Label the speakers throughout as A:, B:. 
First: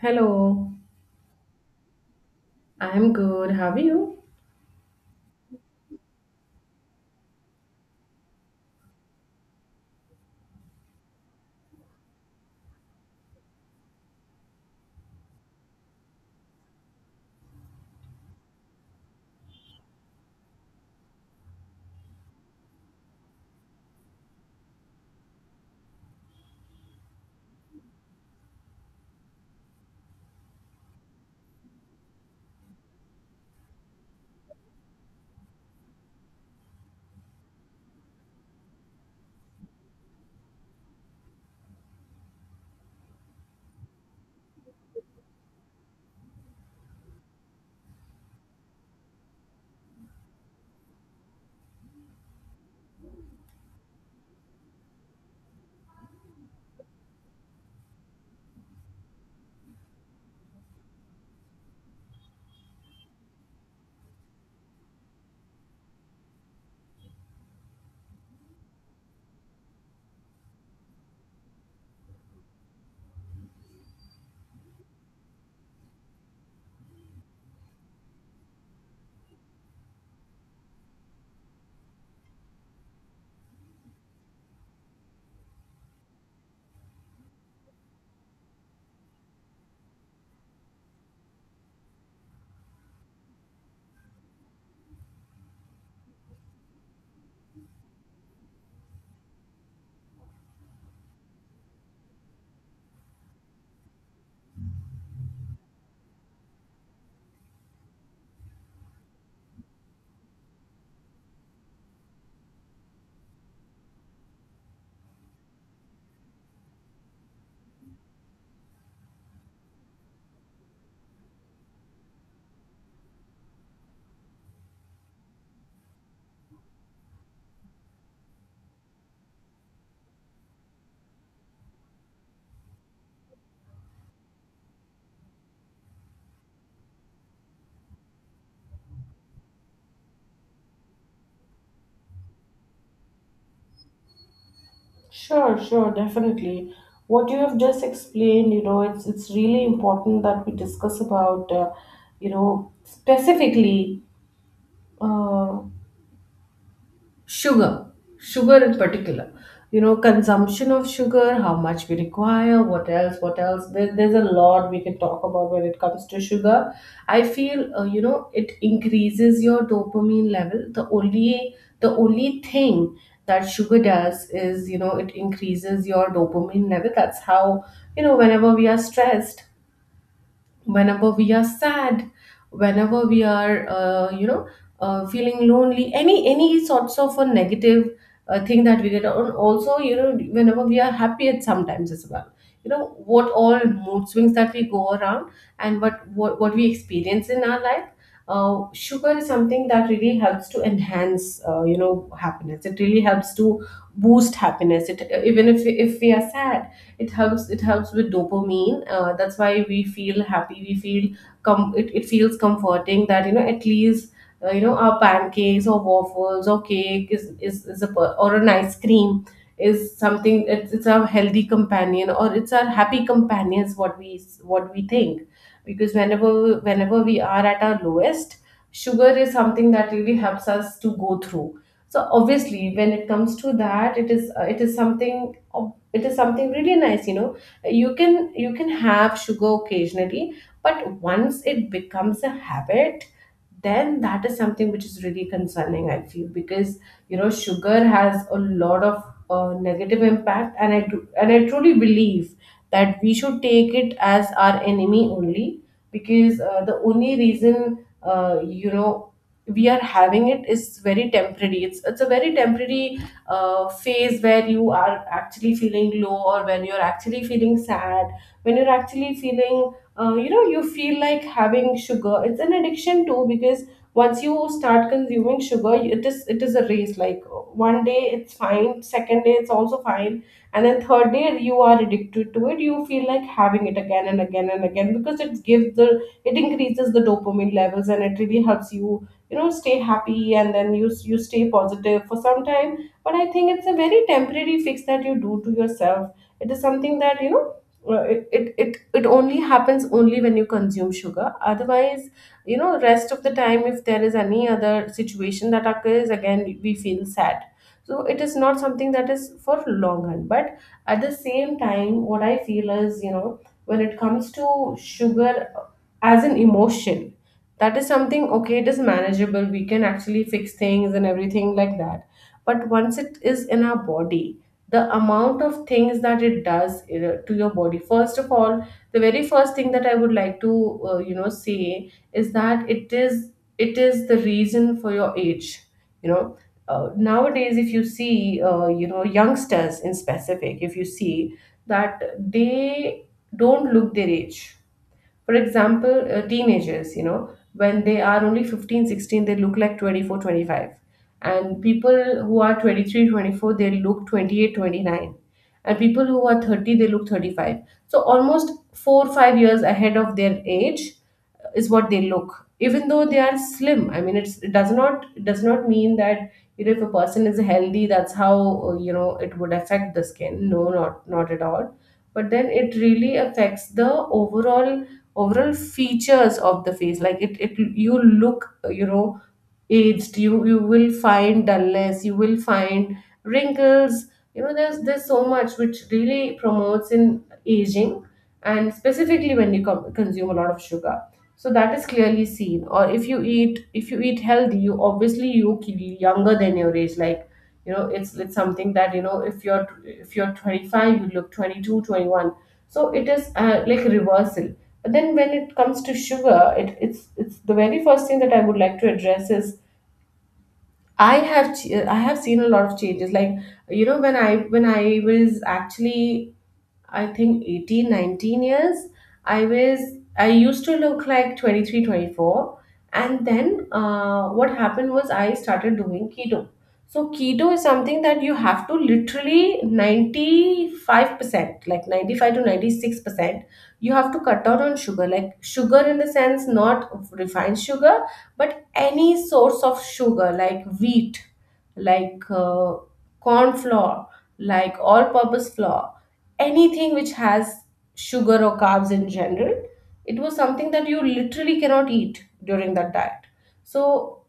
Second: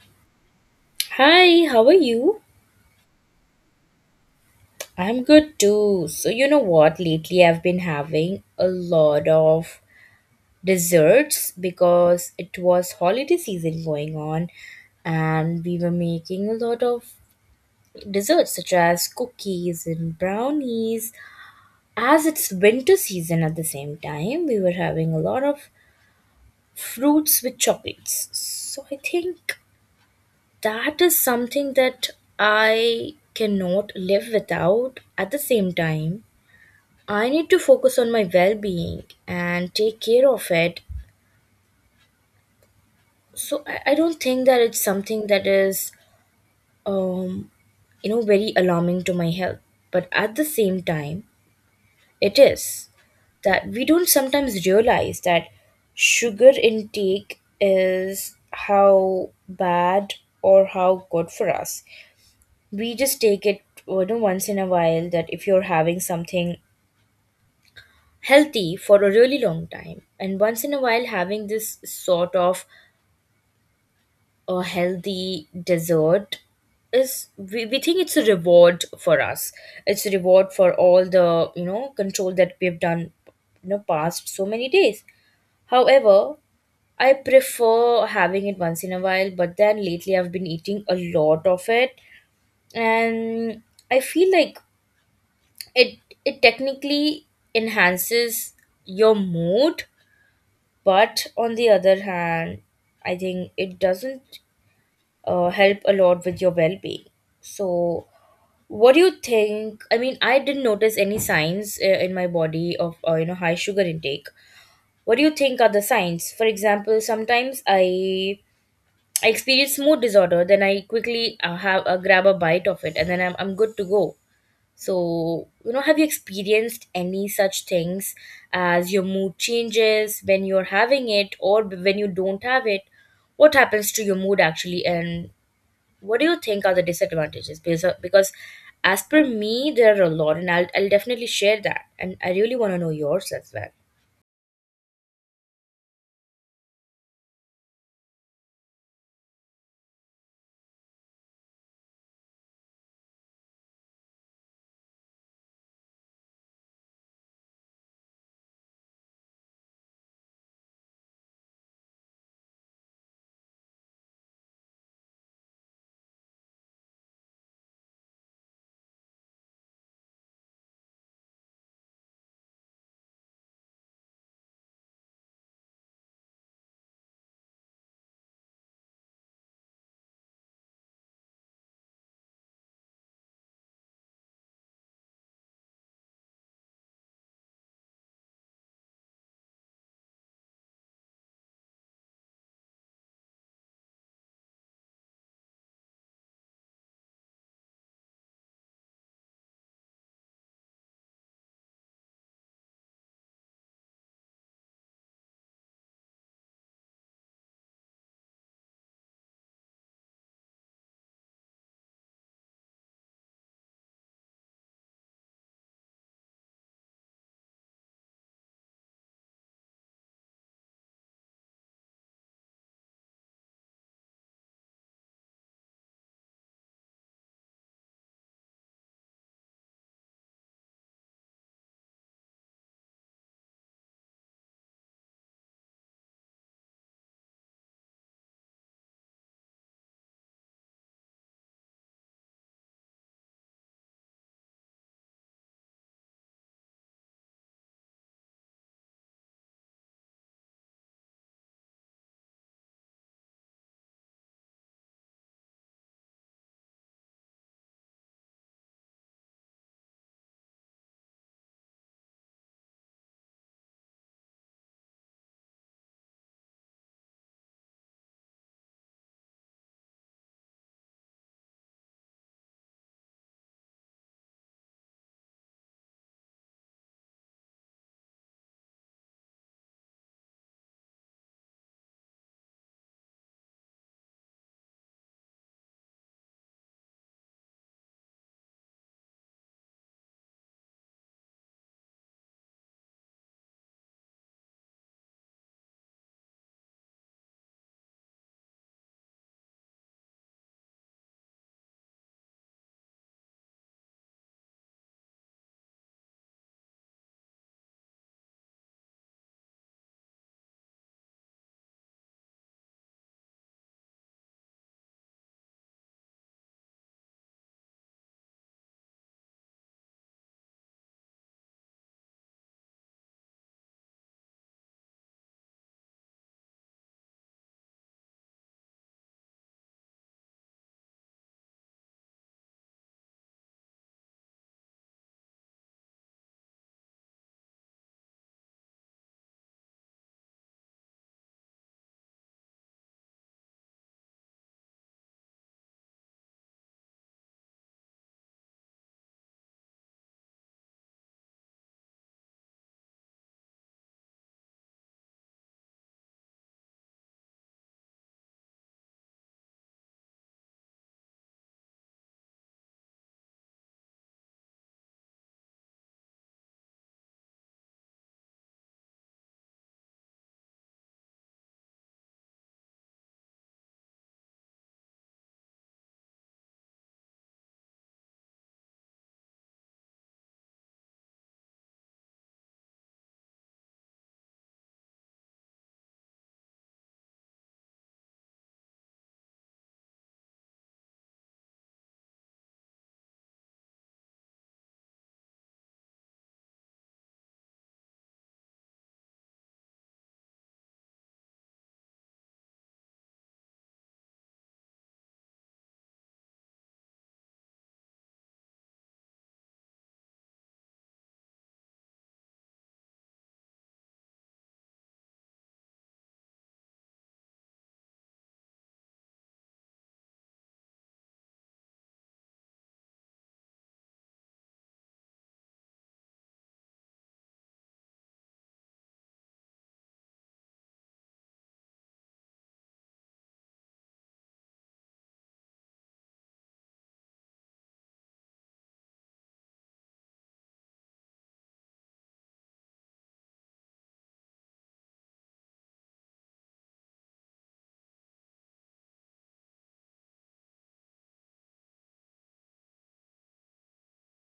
A: Hello,
B: Hi, how are you?
A: I'm good. How are you?
B: I'm good too. So, you know what? Lately, I've been having a lot of desserts because it was holiday season going on, and we were making a lot of desserts such as cookies and brownies. As it's winter season at the same time, we were having a lot of fruits with chocolates. So, I think that is something that I cannot live without at the same time. I need to focus on my well being and take care of it. So I don't think that it's something that is, um, you know, very alarming to my health. But at the same time, it is that we don't sometimes realize that sugar intake is how bad or how good for us. We just take it, you know, once in a while that if you're having something healthy for a really long time, and once in a while having this sort of a healthy dessert is, we think it's a reward for us. It's a reward for all the, you know, control that we've done, you know, past so many days. However, I prefer having it once in a while, but then lately I've been eating a lot of it. And I feel like it it technically enhances your mood. But on the other hand, I think it doesn't help a lot with your well being. So, what do you think? I mean, I didn't notice any signs in my body of, you know, high sugar intake. What do you think are the signs? For example, sometimes I experience mood disorder, then I quickly have a grab a bite of it, and then I'm good to go. So, you know, have you experienced any such things as your mood changes when you're having it, or when you don't have it? What happens to your mood actually, and what do you think are the disadvantages? Because as per me, there are a lot, and I'll definitely share that. And I really want to know yours as well.
A: Sure, sure, definitely. What you have just explained, it's really important that we discuss about, specifically. Uh, Sugar, sugar in particular, consumption of sugar, how much we require, what else, what else. There's a lot we can talk about when it comes to sugar. I feel, it increases your dopamine level. The only thing that sugar does is, it increases your dopamine level. That's how, whenever we are stressed, whenever we are sad, whenever we are, feeling lonely, any sorts of a negative, thing that we get on. Also, whenever we are happy at sometimes as well, what all mood swings that we go around, and what we experience in our life. Sugar is something that really helps to enhance, happiness. It really helps to boost happiness. It, even if we are sad, it helps with dopamine. That's why we feel happy, we feel it feels comforting, that, at least, our pancakes or waffles or cake or an ice cream is something. It's a healthy companion, or it's our happy companion, is what we think. Because whenever we are at our lowest, sugar is something that really helps us to go through. So obviously, when it comes to that, it is, it is something really nice. You can have sugar occasionally, but once it becomes a habit, then that is something which is really concerning, I feel. Because, sugar has a lot of, negative impact, and I truly believe that we should take it as our enemy only. Because, the only reason, uh, you know we are having it, is very temporary. It's a very temporary, phase, where you are actually feeling low, or when you're actually feeling sad, when you're actually feeling, you feel like having sugar. It's an addiction too, because once you start consuming sugar, it is a race. Like, one day it's fine, second day it's also fine, and then third day you are addicted to it. You feel like having it again and again and again, because it increases the dopamine levels, and it really helps you, you know stay happy, and then you stay positive for some time. But I think it's a very temporary fix that you do to yourself. It is something that, it only happens only when you consume sugar. Otherwise, rest of the time, if there is any other situation that occurs, again we feel sad. So it is not something that is for long run. But at the same time, what I feel is, when it comes to sugar as an emotion, that is something, okay, it is manageable. We can actually fix things and everything like that. But once it is in our body, the amount of things that it does, to your body. First of all, the very first thing that I would like to, say, is that it is the reason for your age. you know nowadays, if you see, youngsters in specific, if you see that they don't look their age. For example, teenagers, when they are only 15, 16, they look like 24, 25. And people who are 23, 24, they look 28, 29. And people who are 30, they look 35. So almost 4, 5 years ahead of their age is what they look, even though they are slim. I mean, it does not mean that, if a person is healthy, that's how, it would affect the skin. No, not at all. But then it really affects the overall overall features of the face. Like, it you look, aged. You will find dullness, you will find wrinkles. There's so much which really promotes in aging, and specifically when you consume a lot of sugar. So that is clearly seen. Or if you eat, healthy, you obviously you look younger than your age. Like, it's something that, if you're 25, you look 22 21. So it is, like a reversal. But then when it comes to sugar, it's the very first thing that I would like to address is. I have seen a lot of changes. Like, when I was actually, I think, 18 19 years, I was I used to look like 23 twenty four. And then, what happened was, I started doing keto. So keto is something that you have to literally 95%, like 95 to 96%, you have to cut down on sugar. Like sugar in the sense, not refined sugar, but any source of sugar, like wheat, like, corn flour, like all purpose flour, anything which has sugar or carbs in general. It was something that you literally cannot eat during that diet. So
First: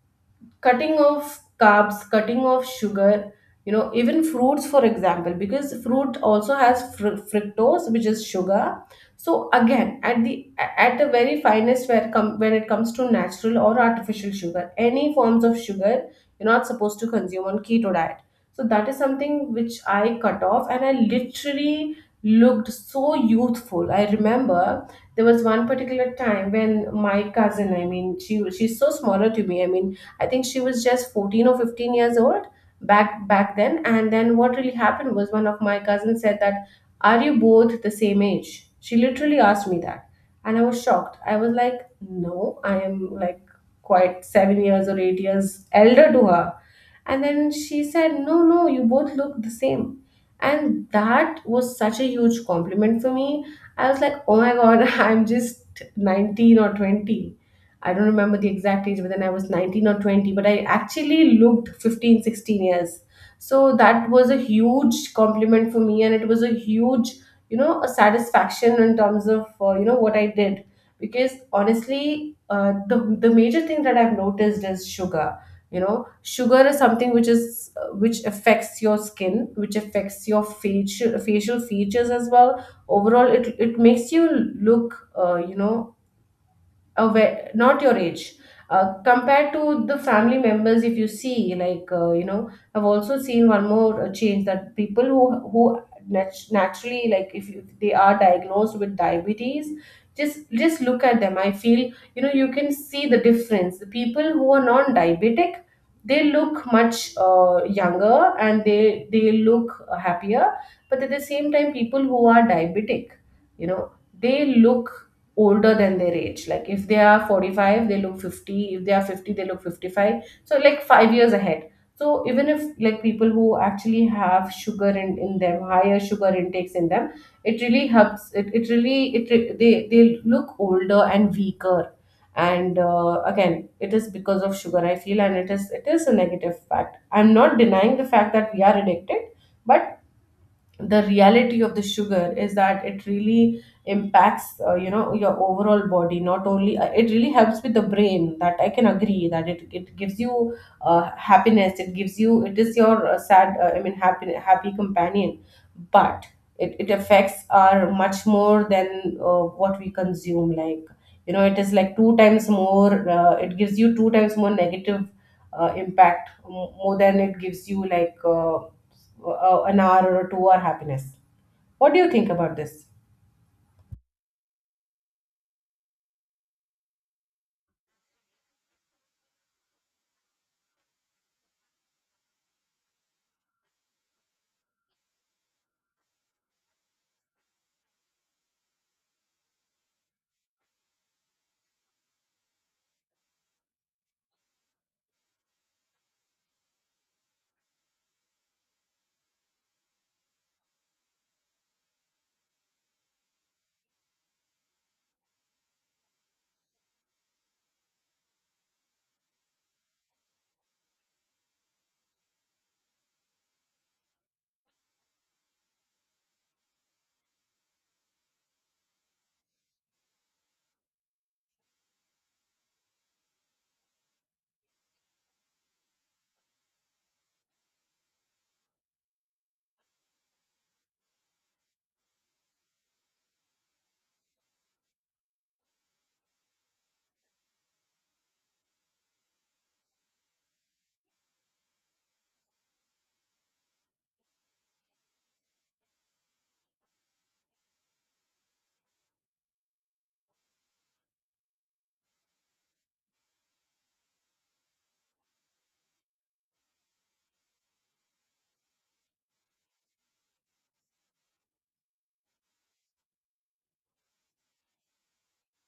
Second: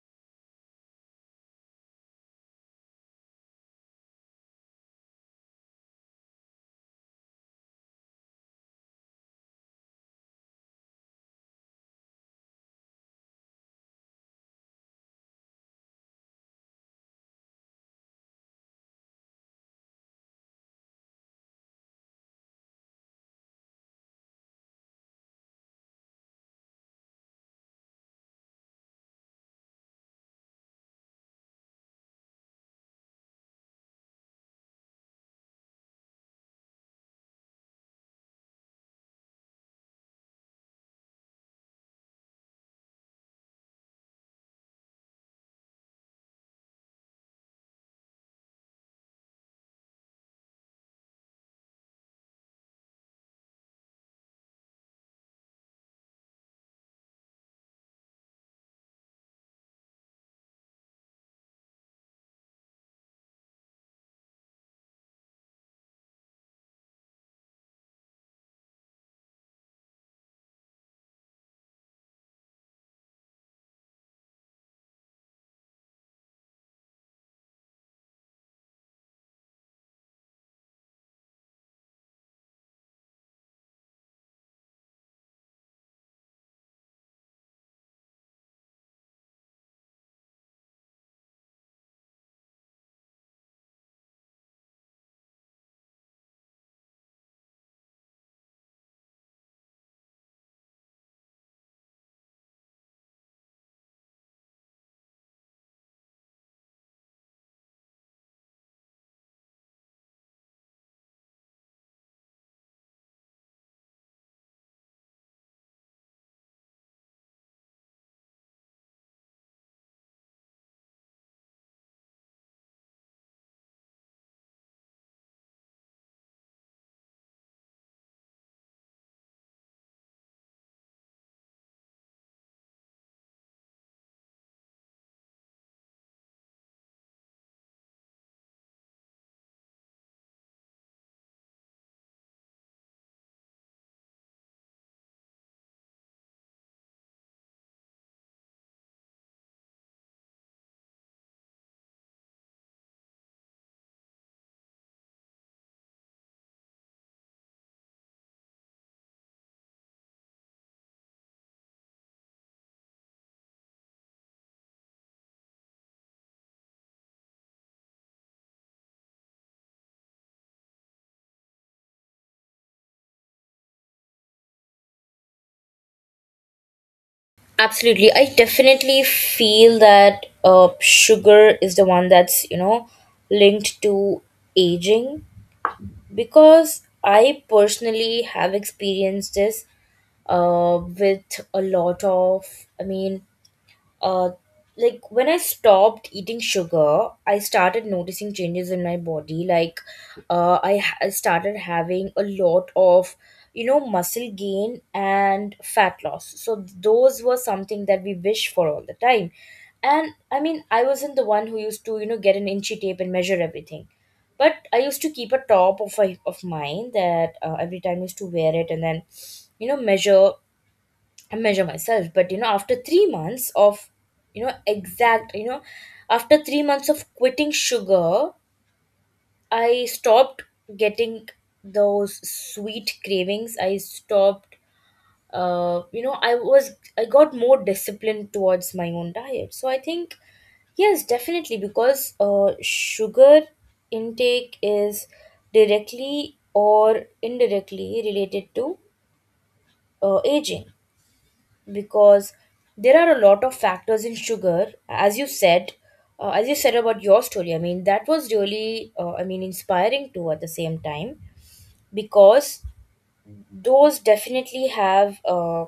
A: cutting off carbs, cutting off sugar, even fruits, for example, because fruit also has fructose, which is sugar. So again, at the very finest, where come when it comes to natural or artificial sugar, any forms of sugar, you're not supposed to consume on keto diet. So that is something which I cut off, and I literally looked so youthful. I remember, there was one particular time when my cousin, I mean, she's so smaller to me. I mean, I think she was just 14 or 15 years old back then. And then what really happened was, one of my cousins said that, "Are you both the same age?" She literally asked me that, and I was shocked. I was like, "No, I am, like, quite 7 years or 8 years elder to her." And then she said, "No, no, you both look the same." And that was such a huge compliment for me. I was like, oh my god, I'm just 19 or 20. I don't remember the exact age, but then I was 19 or 20, but I actually looked 15, 16 years. So that was a huge compliment for me, and it was a huge, a satisfaction in terms of, what I did. Because honestly, the major thing that I've noticed is sugar. Sugar is something which is, which affects your skin, which affects your facial features as well. Overall, it makes you look, not your age, compared to the family members, if you see. Like, I've also seen one more, change, that people who naturally, like, if, you, they are diagnosed with diabetes, just look at them, I feel. You can see the difference. The people who are non diabetic, they look much, younger, and they look happier. But at the same time, people who are diabetic, you know they look older than their age. Like, if they are 45 they look 50, if they are 50 they look 55. So like 5 years ahead. So even if, like, people who actually have sugar in them, higher sugar intakes in them, it really helps it, it really it re- they look older and weaker. And, again, it is because of sugar, I feel. And it is a negative fact. I'm not denying the fact that we are addicted. But the reality of the sugar is that it really impacts, your overall body. Not only, it really helps with the brain, that I can agree. That it gives you, happiness, it gives you, it is your, sad, I mean, happy companion. But it affects our much more than, what we consume. Like, it is like two times more. It gives you two times more negative, impact, more than it gives you, like, an hour or 2 hour happiness. What do you think about this?
B: Absolutely. I definitely feel that sugar is the one that's, you know, linked to aging, because I personally have experienced this with a lot of, I mean, uh, like when I stopped eating sugar, I started noticing changes in my body. Like, I started having a lot of, you know, muscle gain and fat loss. So those were something that we wish for all the time. And I mean, I wasn't the one who used to, you know, get an inchy tape and measure everything. But I used to keep a top of, a of mine, that every time I used to wear it and then, you know, measure I measure myself. But you know, after 3 months of, you know, exact, you know, after 3 months of quitting sugar, I stopped getting those sweet cravings. I stopped, you know, I was, I got more disciplined towards my own diet. So I think, yes, definitely, because sugar intake is directly or indirectly related to aging, because there are a lot of factors in sugar, as you said. As you said about your story, I mean that was really, I mean, inspiring too at the same time, because those definitely have,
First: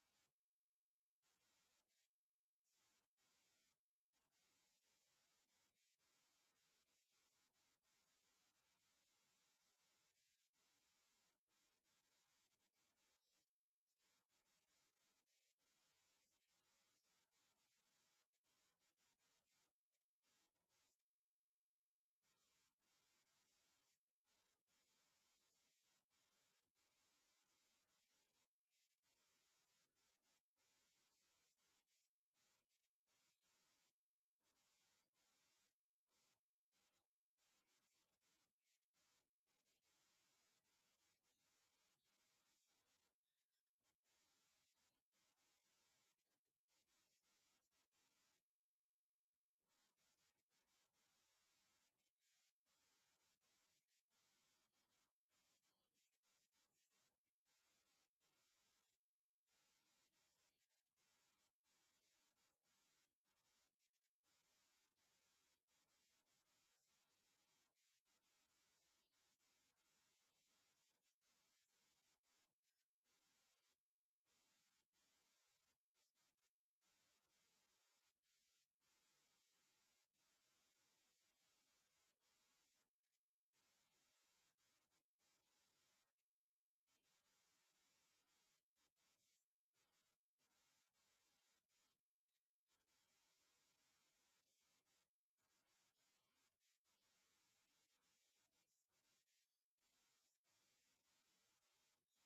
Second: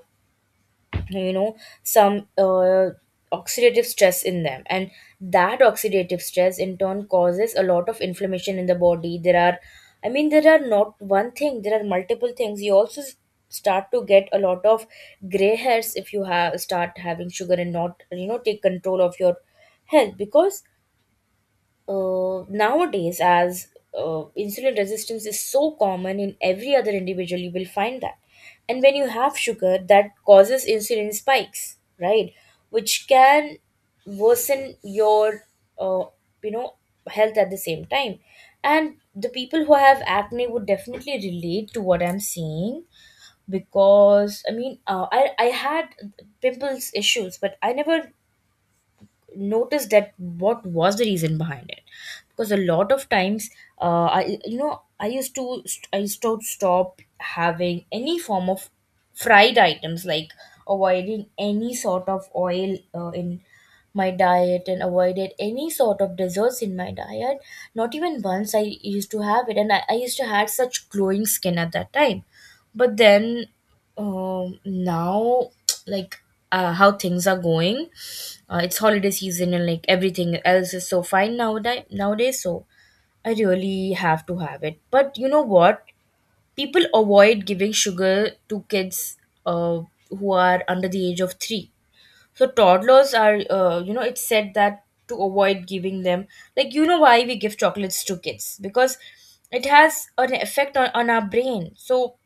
B: you know, some oxidative stress in them, and that oxidative stress in turn causes a lot of inflammation in the body. There are, I mean, there are not one thing, there are multiple things. You also start to get a lot of gray hairs if you have start having sugar and not, you know, take control of your health. Because nowadays, as insulin resistance is so common in every other individual, you will find that. And when you have sugar that causes insulin spikes, right? Which can worsen your, uh, you know, health at the same time. And the people who have acne would definitely relate to what I'm saying. Because I mean, I had pimples issues, but I never notice that what was the reason behind it. Because a lot of times, I, you know, I used to stop having any form of fried items, like avoiding any sort of oil in my diet, and avoided any sort of desserts in my diet. Not even once I used to have it, I used to had such glowing skin at that time. But then, now like, how things are going, it's holiday season, and like everything else is so fine nowadays. So I really have to have it. But you know what, people avoid giving sugar to kids, uh, who are under the age of 3. So toddlers are, you know, it's said that to avoid giving them, like you know why we give chocolates to kids, because it has an effect on our brain. So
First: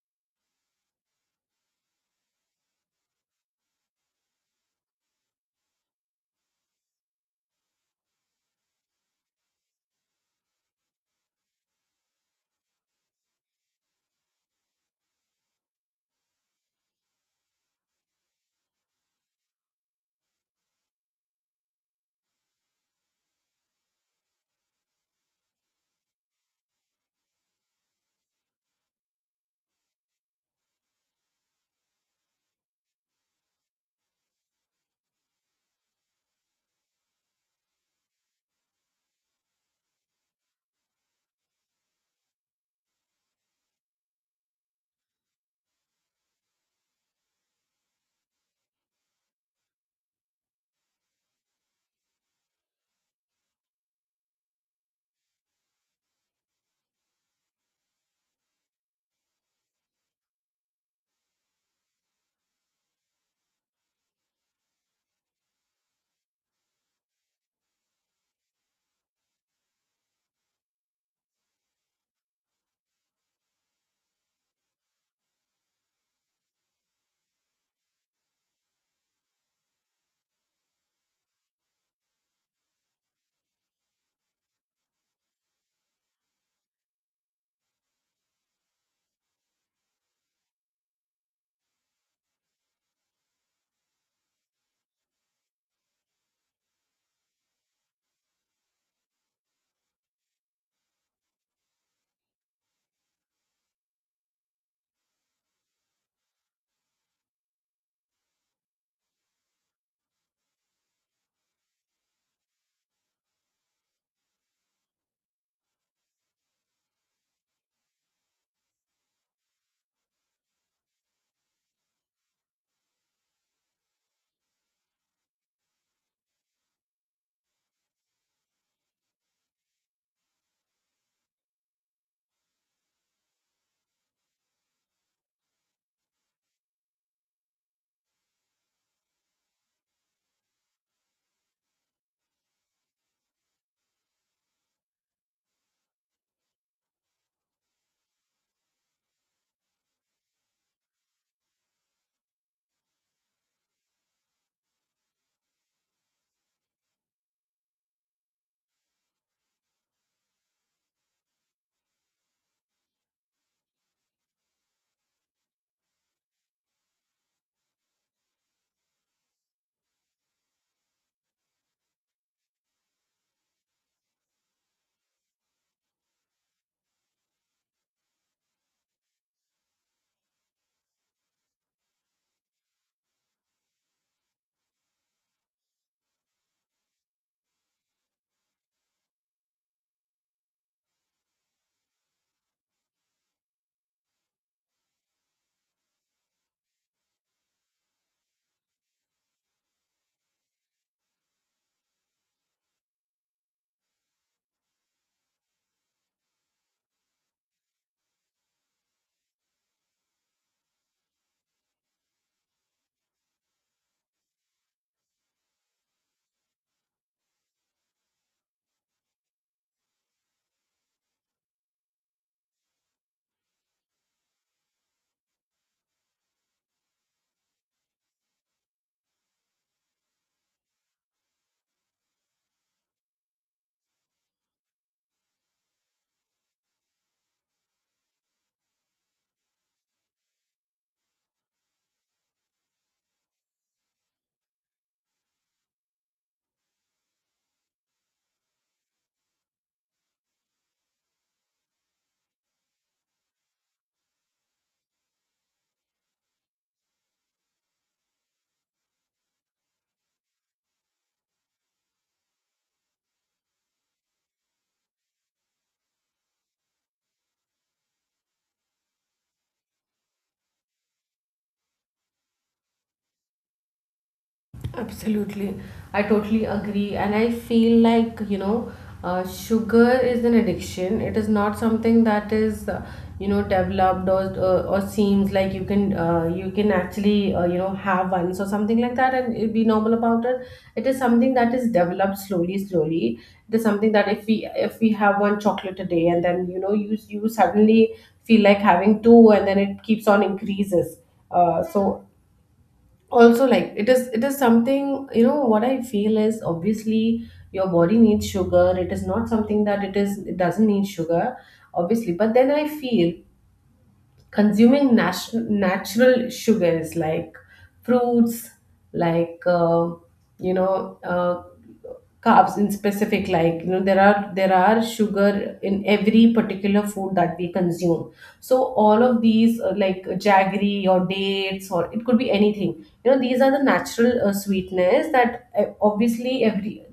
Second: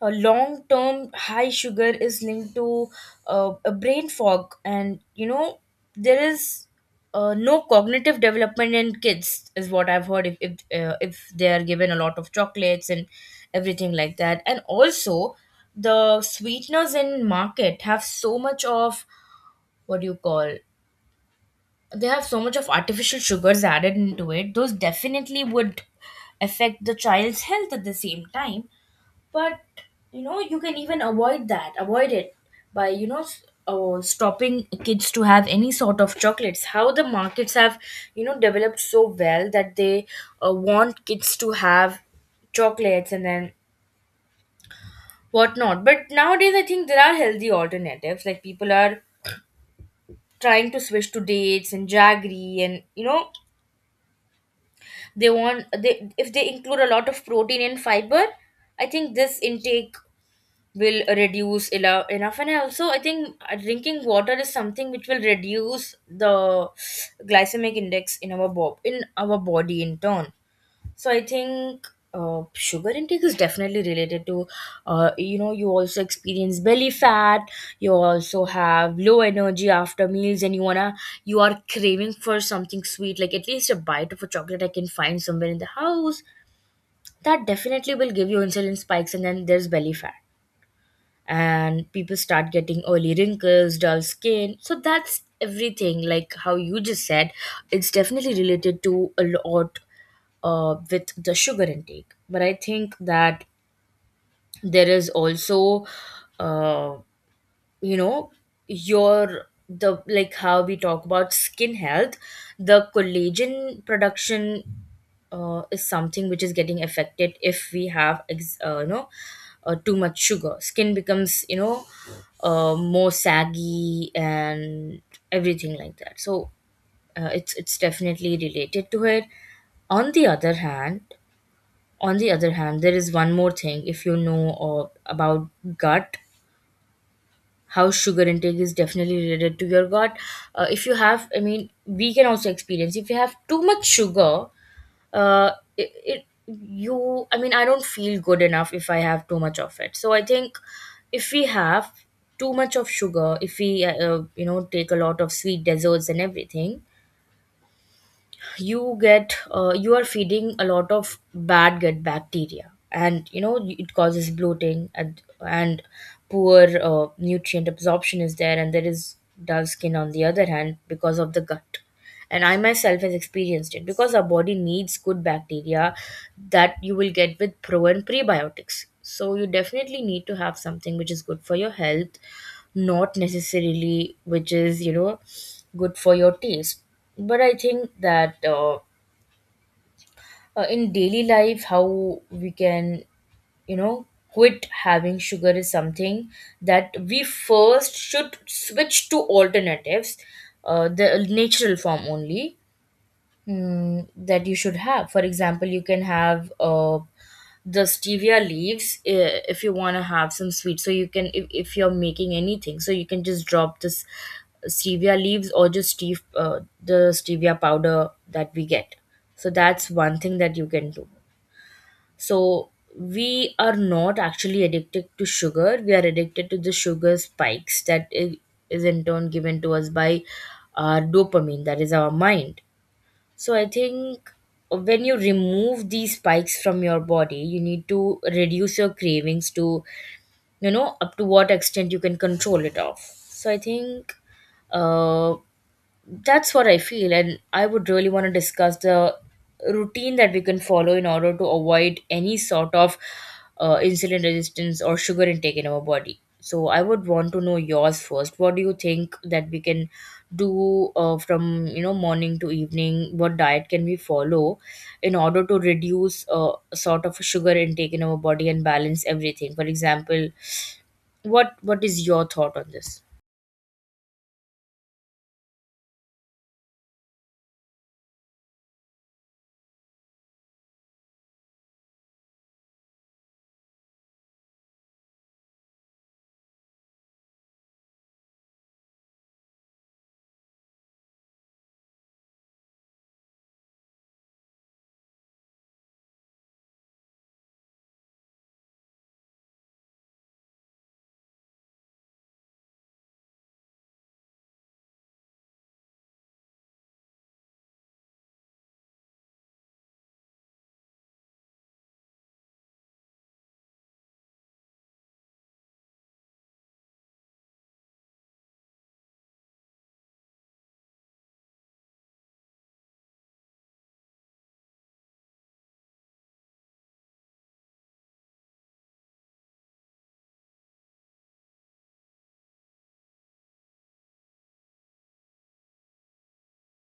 B: a long term high sugar is linked to a brain fog. And you know, there is no cognitive development in kids is what I've heard, if they are given a lot of chocolates and everything like that. And also, the sweeteners in market have so much of, what do you call, they have so much of artificial sugars added into it. Those definitely would affect the child's health at the same time. But you know, you can even avoid that avoid it by, you know, stopping kids to have any sort of chocolates. How the markets have, you know, developed so well that they want kids to have chocolates and then whatnot. But nowadays I think there are healthy alternatives, like people are trying to switch to dates and jaggery. And you know, they want they if they include a lot of protein and fiber, I think this intake will reduce enough. And I also I think drinking water is something which will reduce the glycemic index in our in our body in turn. So I think sugar intake is definitely related to, you know, you also experience belly fat. You also have low energy after meals, and you wanna, you are craving for something sweet, like at least a bite of a chocolate I can find somewhere in the house. That definitely will give you insulin spikes, and then there's belly fat. And people start getting oily wrinkles, dull skin. So that's everything, like how you just said, it's definitely related to a lot with the sugar intake. But I think that there is also, uh, you know, your the like how we talk about skin health, the collagen production, is something which is getting affected. If we have you know, too much sugar, skin becomes, you know, more saggy and everything like that. So it's definitely related to it. On the other hand, on the other hand, there is one more thing, if you know about gut, how sugar intake is definitely related to your gut. If you have, I mean, we can also experience if you have too much sugar, uh, I mean, I don't feel good enough if I have too much of it. So I think if we have too much of sugar, if we you know take a lot of sweet desserts and everything, you get you are feeding a lot of bad gut bacteria. And you know, it causes bloating, and poor nutrient absorption is there, and there is dull skin on the other hand because of the gut. And I myself has experienced it, because our body needs good bacteria that you will get with pro and prebiotics. So you definitely need to have something which is good for your health, not necessarily which is, you know, good for your taste. But I think that in daily life, how we can, you know, quit having sugar is something that we first should switch to alternatives, the natural form only. Mm, that you should have. For example, you can have the stevia leaves, if you want to have some sweet. So you can, if you're making anything, so you can just drop this stevia leaves, or just the stevia powder that we get. So that's one thing that you can do. So we are not actually addicted to sugar. We are addicted to the sugar spikes that is in turn given to us by our dopamine, that is our mind. So I think when you remove these spikes from your body, you need to reduce your cravings to, you know, up to what extent you can control it off. So I think, uh, that's what I feel. And I would really want to discuss the routine that we can follow in order to avoid any sort of insulin resistance or sugar intake in our body. So I would want to know yours first. What do you think that we can do, from, you know, morning to evening? What diet can we follow in order to reduce sort of sugar intake in our body, and balance everything? For example, what is your thought on this?
A: Absolutely. I totally agree. And I feel like, sugar is an addiction. It is not something that is, developed, or seems like you can, you can actually, have once or something like that and it be normal about it. It is something that is developed slowly, slowly. It is something that if we have one chocolate a day, and then, you suddenly feel like having two, and then it keeps on increases. So also, like, it is something, you know what I feel is, obviously your body needs sugar. It is not something that it doesn't need sugar, obviously, but then I feel consuming natural sugars like fruits, like, you know uh, carbs in specific. Like, you know, there are sugar in every particular food that we consume. So all of these, like jaggery or dates, or it could be anything. You know, these are the natural sweetness that, obviously every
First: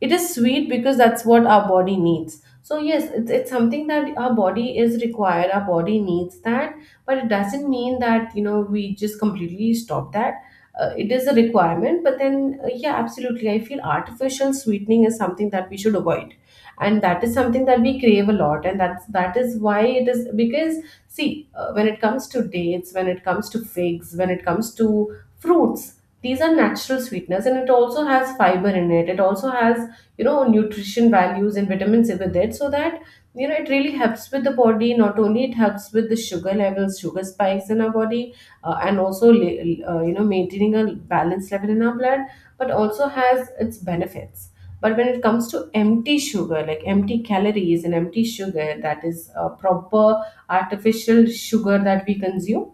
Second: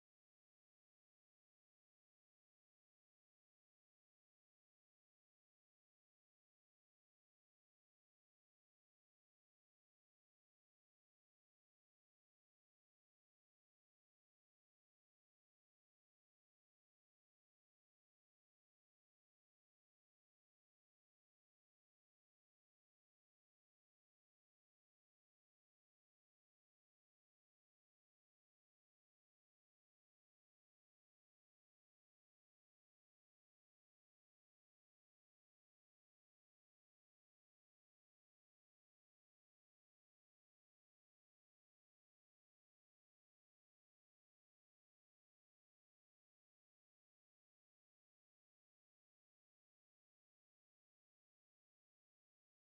A: it is sweet, because that's what our body needs. So yes, it's something that our body is required, our body needs that. But it doesn't mean that we just completely stop that. It is a requirement, but then, yeah, absolutely, I feel artificial sweetening is something that we should avoid. And that is something that we crave a lot, and that is why it is, because see, when it comes to dates, when it comes to figs, when it comes to fruits, these are natural sweeteners, and it also has fiber in it. It also has, you know, nutrition values and vitamins with it, so that it really helps with the body. Not only it helps with the sugar levels, sugar spikes in our body, and also, maintaining a balanced level in our blood, but also has its benefits. But when it comes to empty sugar, like empty calories and empty sugar, that is a proper artificial sugar that we consume,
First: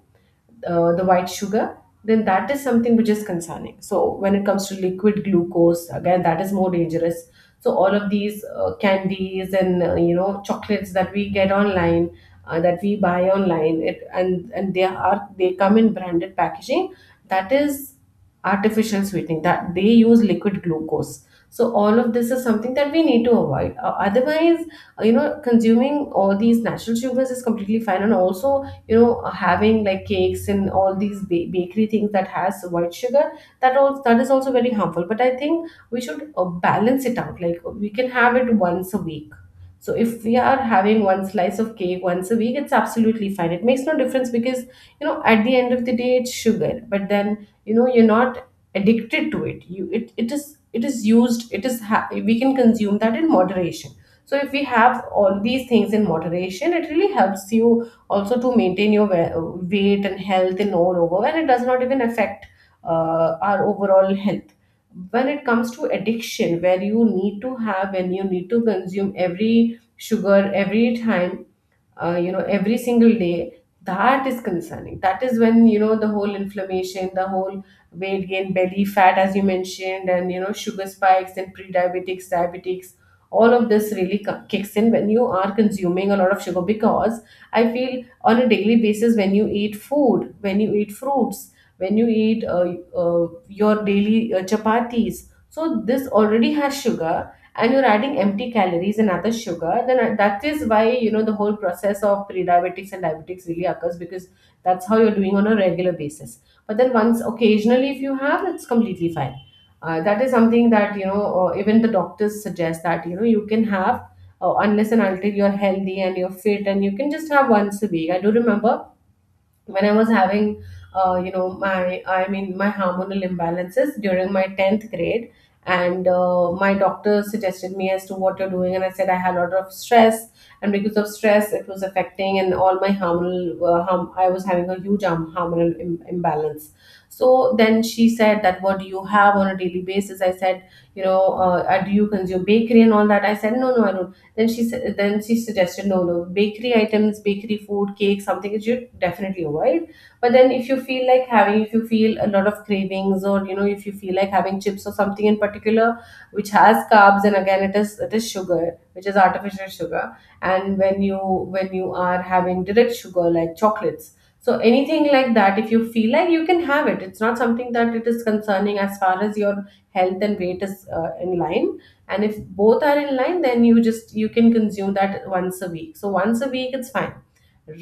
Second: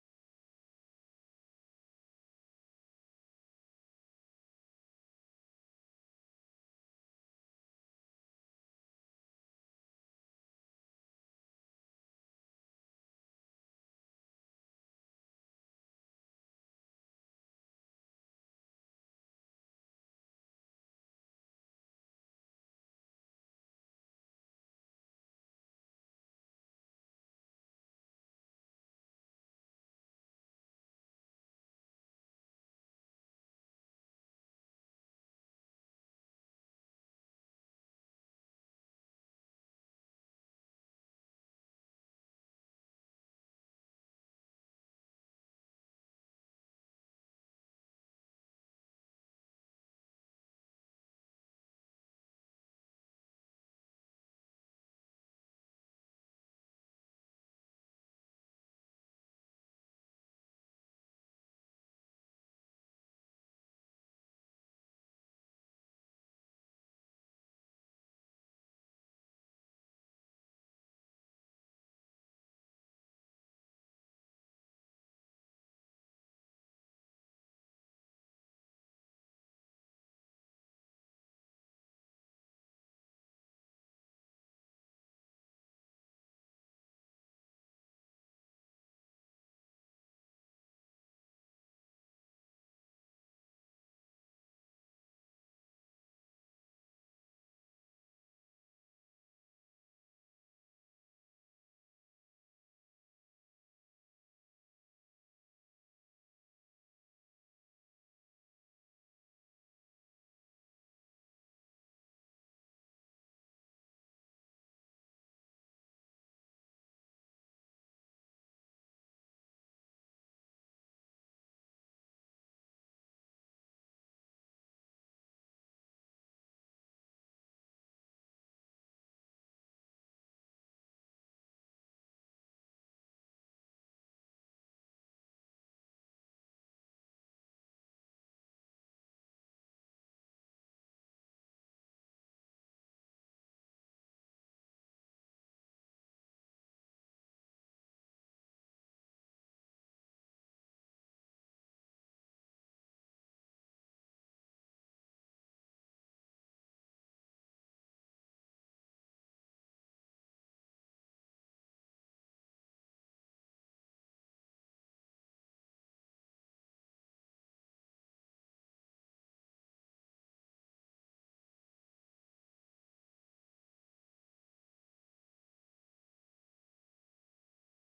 A: the white sugar. Then that is something which is concerning. So when it comes to liquid glucose, again, that is more dangerous. So all of these candies and you know, chocolates that we get online, that we buy online, it and they are they come in branded packaging. That is artificial sweetening. That they use liquid glucose. So all of this is something that we need to avoid. Otherwise, you know, consuming all these natural sugars is completely fine. And also, you know, having like cakes and all these bakery things that has white sugar, that is also very harmful. But I think we should, balance it out. Like, we can have it once a week. So if we are having one slice of cake once a week, it's absolutely fine. It makes no difference because, you know, at the end of the day it's sugar. But then, you know, you're not addicted to it. You it, it is used it is ha- We can consume that in moderation. So if we have all these things in moderation, it really helps you also to maintain your weight and health in all over. And it does not even affect our overall health. When it comes to addiction where you need to have and you need to consume every sugar every time, you know, every single day, that is concerning. That is when, you know, the whole inflammation, the whole weight gain, belly fat, as you mentioned, and you know, sugar spikes and pre-diabetics, diabetics, all of this really kicks in when you are consuming a lot of sugar. Because I feel, on a daily basis, when you eat food, when you eat fruits, when you eat your daily chapatis, so this already has sugar. And you're adding empty calories and other sugar, then that is why, you know, the whole process of pre-diabetics and diabetics really occurs, because that's how you're doing on a regular basis. But then, once, occasionally, if you have, that's completely fine. That is something that, you know, or even the doctors suggest that, you know, you can have. Unless and until you're healthy and you're fit, and you can just have once a week. I do remember, when I was having, you know, my, I mean, my hormonal imbalances during my tenth grade, and my doctor suggested me, as to what you're doing. And I said, I had a lot of stress, and because of stress, it was affecting, and all my hormonal, I was having a huge hormonal imbalance. So then she said, that what do you have on a daily basis? I said, do you consume bakery and all that? I said, no, no, I don't. Then she suggested, no, no, bakery items, bakery food, cake, something that you definitely avoid. But then, if you feel like having, if you feel a lot of cravings, or you know, if you feel like having chips or something in particular, which has carbs. And again, it is sugar, which is artificial sugar, and when you, are having direct sugar like chocolates. So anything like that, if you feel like you can have it, it's not something that it is concerning, as far as your health and weight is, in line. And if both are in line, then you can consume that once a week. So once a week it's fine.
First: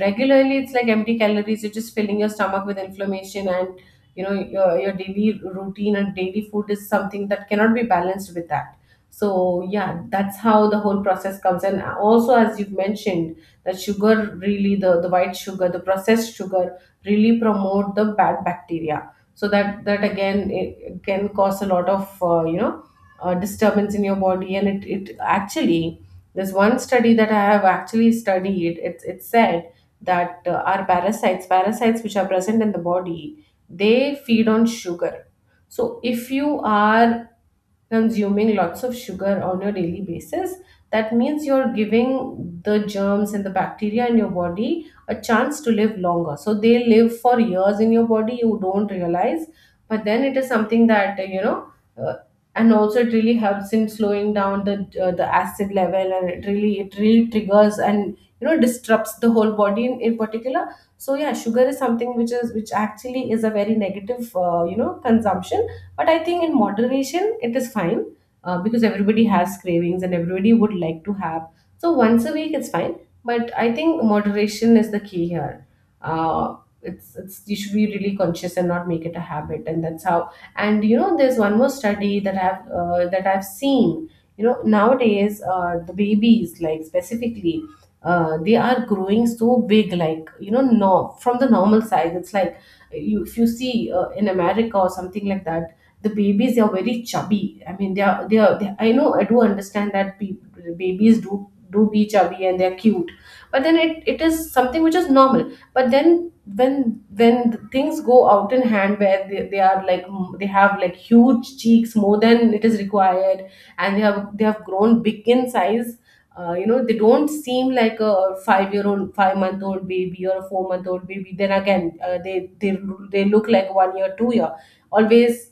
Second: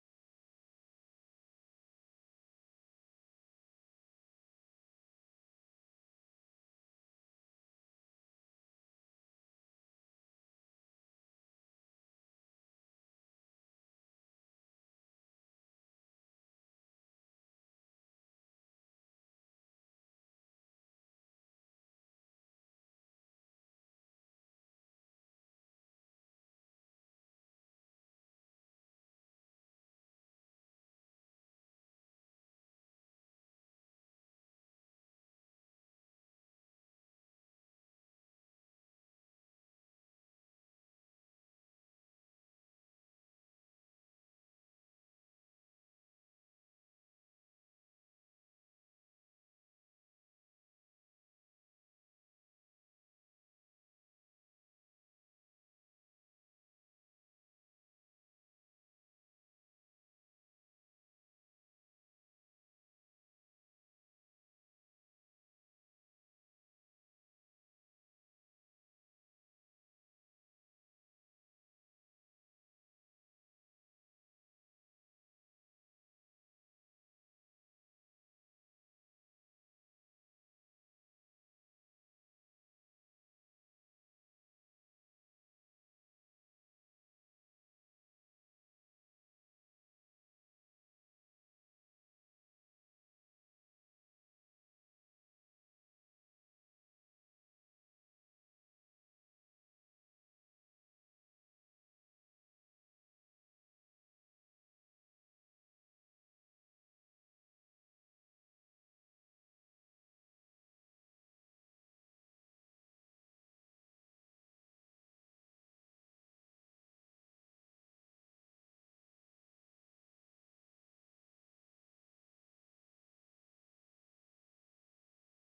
A: Regularly, it's like empty calories. You're just filling your stomach with inflammation. And you know, your daily routine and daily food is something that cannot be balanced with that. So yeah, that's how the whole process comes. And also, as you've mentioned, that sugar really, the white sugar, the processed sugar really promote the bad bacteria. So that again, it can cause a lot of, disturbance in your body, and it actually, there's one study that I have actually studied. It said that, our parasites, which are present in the body, they feed on sugar. So if you are consuming lots of sugar on a daily basis, that means you're giving the germs and the bacteria in your body a chance to live longer. So they live for years in your body, you don't realize. But then it is something that, uh, and also, it really helps in slowing down, the acid level. And it really, triggers, and you know, disrupts the whole body in particular. So yeah, sugar is something which is, which actually is a very negative consumption. But I think in moderation it is fine. Because everybody has cravings, and everybody would like to have. So once a week it's fine. But I think moderation is the key here. Uh, it's You should be really conscious and not make it a habit. And that's how. And you know, there's one more study that I've, that I've seen. You know, nowadays, the babies, like, specifically, they are growing so big. Like, you know, no, from the normal size, it's like, you if you see, in America or something like that, the babies, they are very chubby. I mean, I know, I do understand that babies do be chubby and they're cute. But then, it is something which is normal. But then, when, things go out in hand, where they are like, they have like huge cheeks, more than it is required. And they have grown big in size. You know, they don't seem like a 5-year old 5-month old baby, or a 4-month old baby. Then again, they look like 1 year, 2 year, always,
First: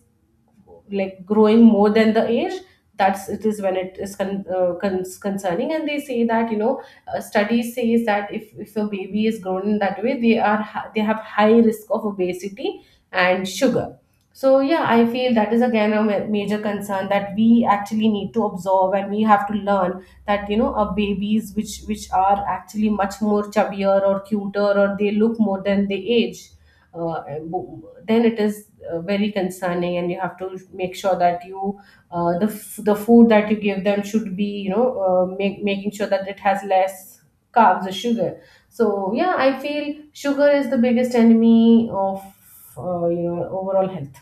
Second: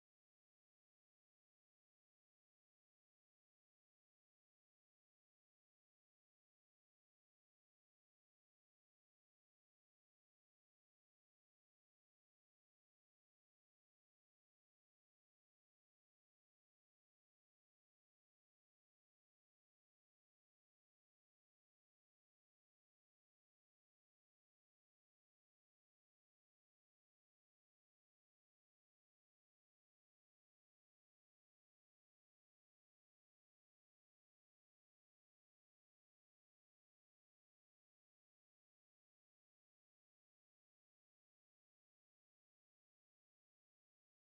A: like growing more than the age. That's It is when it is concerning. And they say that, you know, studies says that, if a baby is grown in that way, they have high risk of obesity and sugar. So yeah, I feel that is again a major concern that we actually need to observe. And we have to learn that, you know, our babies, which are actually much more chubbier or cuter, or they look more than they age, uh, then it is, very concerning. And you have to make sure that, the food that you give them should be, you know, making sure that it has less carbs or sugar. So yeah, I feel sugar is the biggest enemy of, overall health,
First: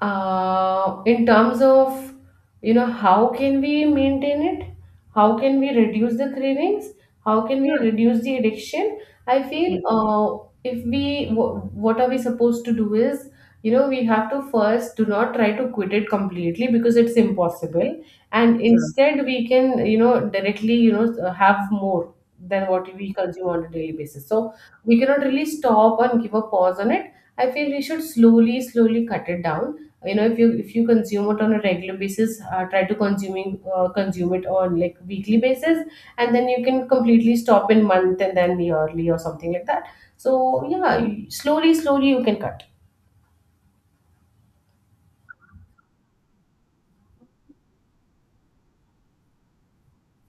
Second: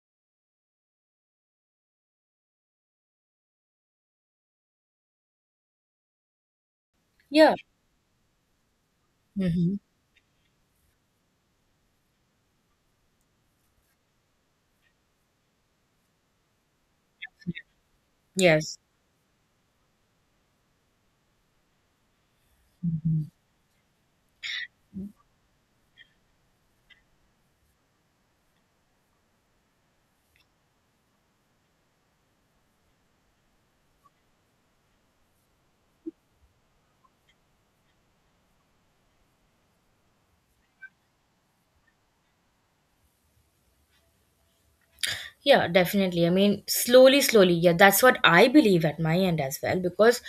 A: in terms of, you know, how can we maintain it, how can we reduce the cravings, how
B: Yeah.
A: can we reduce the addiction. I feel,
B: Hmm.
A: if what are we supposed to do is, you know, we have to first do not try to quit it completely because it's impossible. And, yeah,
B: Yes.
A: instead we can, directly, have more than what we
B: Mhm.
A: consume on a daily basis. So we cannot really stop and give a pause on it. I feel we should slowly slowly cut it down. If you consume it on a regular basis, try to consuming consume it on like weekly basis, and then you can completely stop in month, and then yearly or something like that. So yeah, slowly slowly you can cut.
B: Yeah, definitely. I mean, slowly, slowly. Yeah, that's what I believe at my end as well. Because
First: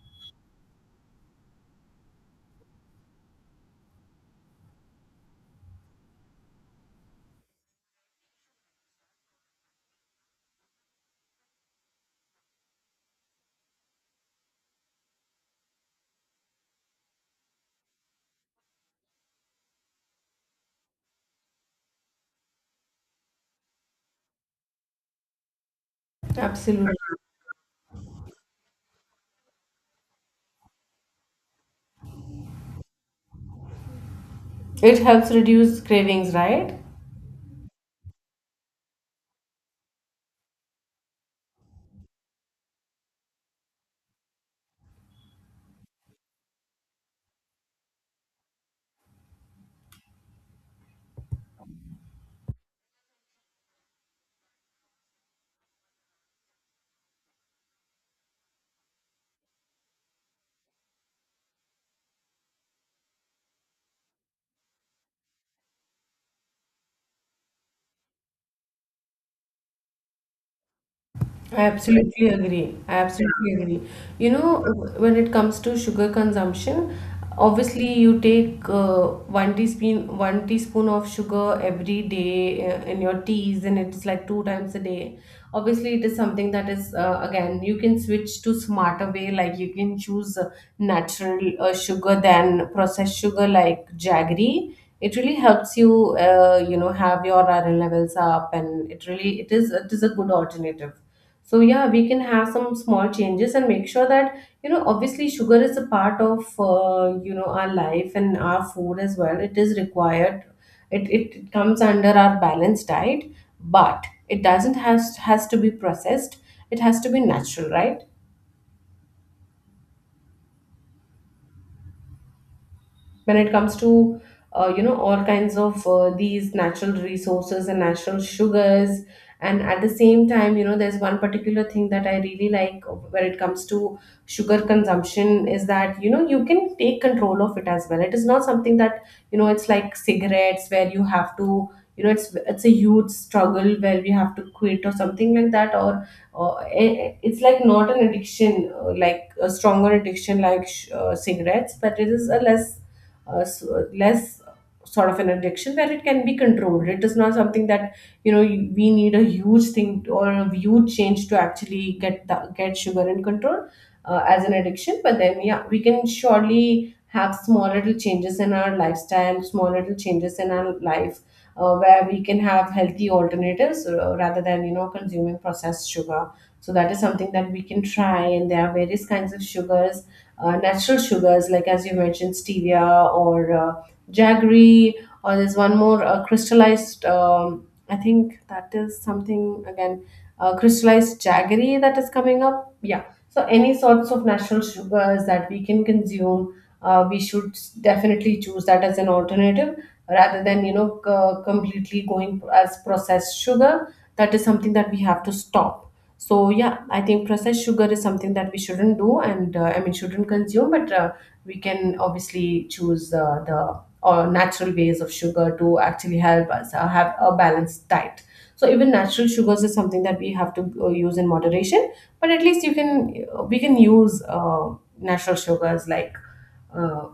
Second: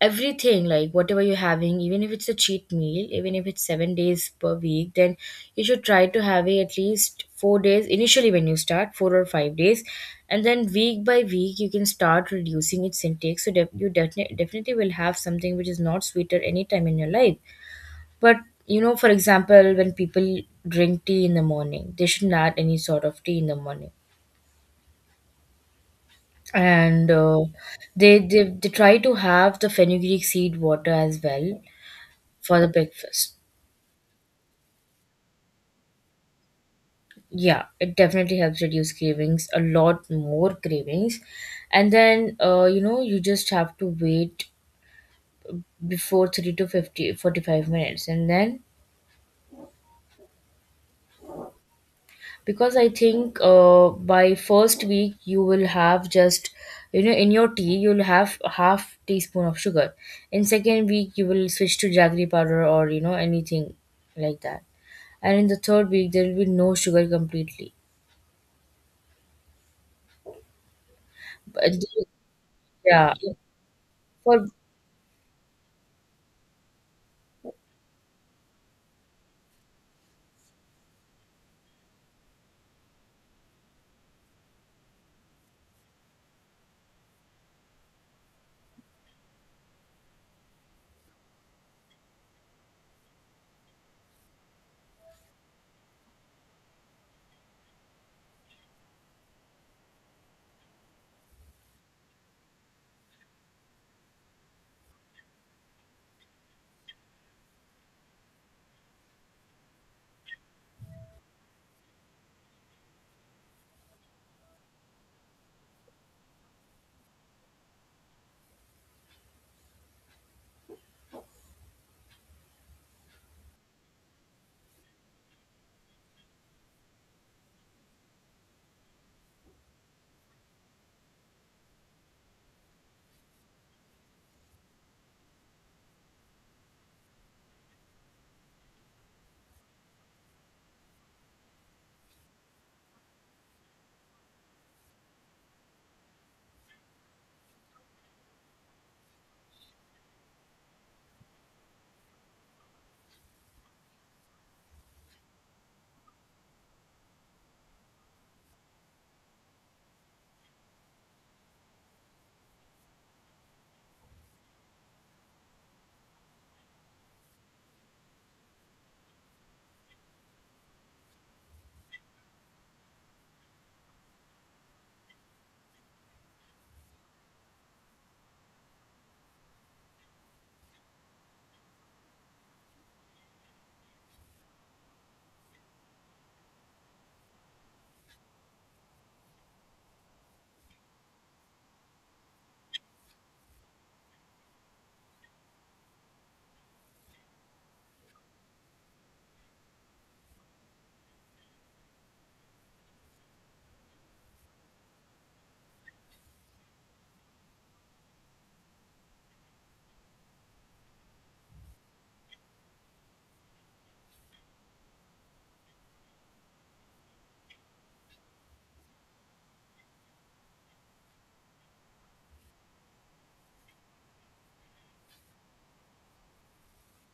B: everything, like whatever you're having, even if it's a cheat meal, even if it's 7 days per week, then you should try to have it at least 4 days initially when you start, 4 or 5 days. And then week by week, you can start reducing its intake. So you definitely will have something which is not sweeter anytime in your life. But you know, for example, when people drink tea in the morning, they shouldn't add any sort of tea in the morning.
A: Absolutely.
B: And they try to have the fenugreek seed water as well for the breakfast.
A: It helps reduce cravings, right?
B: Yeah, it definitely helps reduce cravings, a lot more cravings. And then, you know, you just have to wait before 30 to 50 45 minutes. And then, because I think, by first week, you will have just, you know, in your tea, you'll have a half teaspoon of sugar. In second week, you will switch to jaggery powder, or, you know, anything like that. And in the third week, there will be no sugar completely.
A: I
B: But
A: absolutely agree. I
B: yeah
A: absolutely agree. You
B: for
A: know, when it comes to sugar consumption, obviously you take one teaspoon of sugar every day in your teas, and it's like two times a day. Obviously, it is something that is, again, you can switch to smarter way, like you can choose natural sugar than processed sugar like jaggery. It really helps you, have your iron levels up, and it is a good alternative. So yeah, we can have some small changes and make sure that, obviously sugar is a part of, our life and our food as well, it is required. It comes under our balanced diet, but it doesn't has to be processed. It has to be natural, right? When it comes to, all kinds of these natural resources and natural sugars. And at the same time, there's one particular thing that I really like when it comes to sugar consumption, is that, you can take control of it as well. It is not something that, it's like cigarettes where you have to, it's a huge struggle where we have to quit or something like that. Or uh, it's like not an addiction, like a stronger addiction like cigarettes, but it is a less, so less sort of an addiction where it can be controlled. It is not something that, we need a huge thing or a huge change to actually get sugar in control as an addiction. But then yeah, we can surely have small little changes in our lifestyle, small little changes in our life. Where we can have healthy alternatives, rather than, consuming processed sugar. So that is something that we can try, and there are various kinds of sugars, natural sugars, like as you mentioned, stevia, or jaggery, or there's one more, crystallized. I think that is something, again, crystallized jaggery, that is coming up. Yeah. So any sorts of natural sugars that we can consume, we should definitely choose that as an alternative rather than, completely going as processed sugar. That is something that we have to stop. So yeah, I think processed sugar is something that we shouldn't do, and, I mean, shouldn't consume, but, we can obviously choose the or natural ways of sugar to actually help us have a balanced diet. So even natural sugars is something that we have to, use in moderation, but at least you can we can use natural sugars like, uh,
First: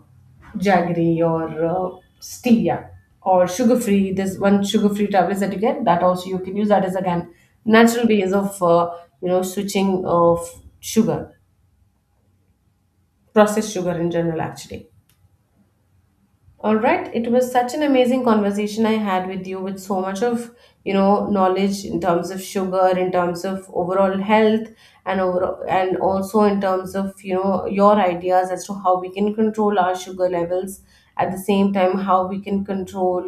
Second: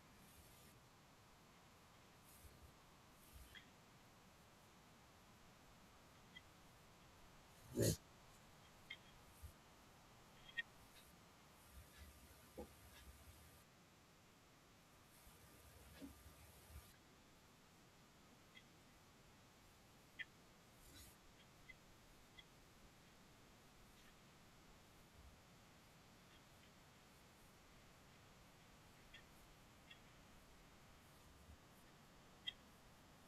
A: jaggery, or stevia, or sugar free. There's one sugar free tablet that you get, that also you can use, that is again natural ways of, switching of sugar, processed sugar in general actually. All right, it was such an amazing conversation I had with you, with so much of, knowledge, in terms of sugar, in terms of overall health and overall, and also in terms of, your ideas as to how we can control our sugar levels, at the same time how we can control,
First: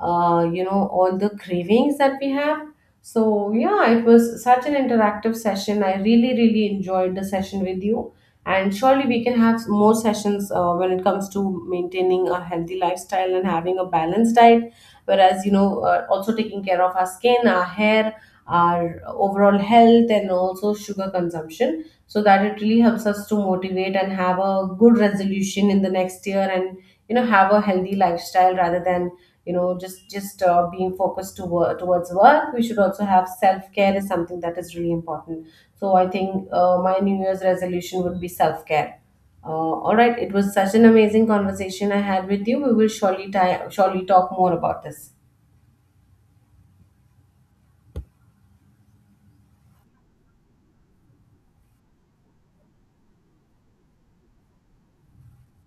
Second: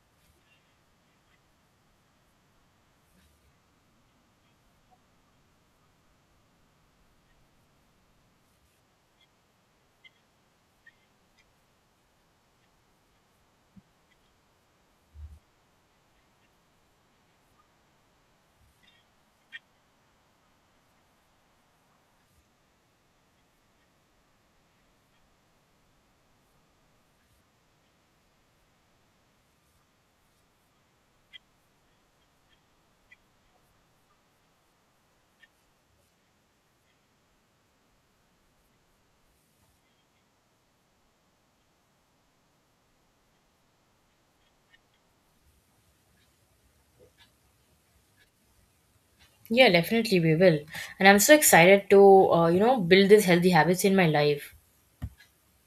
A: all the cravings that we have. So, yeah, it was such an interactive session. I really really enjoyed the session with you, and surely we can have more sessions, when it comes to maintaining a healthy lifestyle and having a balanced diet, whereas, also taking care of our skin, our hair, our overall health, and also sugar consumption, so that it really helps us to motivate and have a good resolution in the next year. And, have a healthy lifestyle, rather than, just being focused to work, towards work. We should also have self-care, is something that is really important. So I think, my New Year's resolution would be self-care. Uh, all right, it was such an amazing conversation I had with you. We will surely ti surely talk more about this.
B: yeah, definitely we will. And I'm so excited to, you know, build these healthy habits in my life.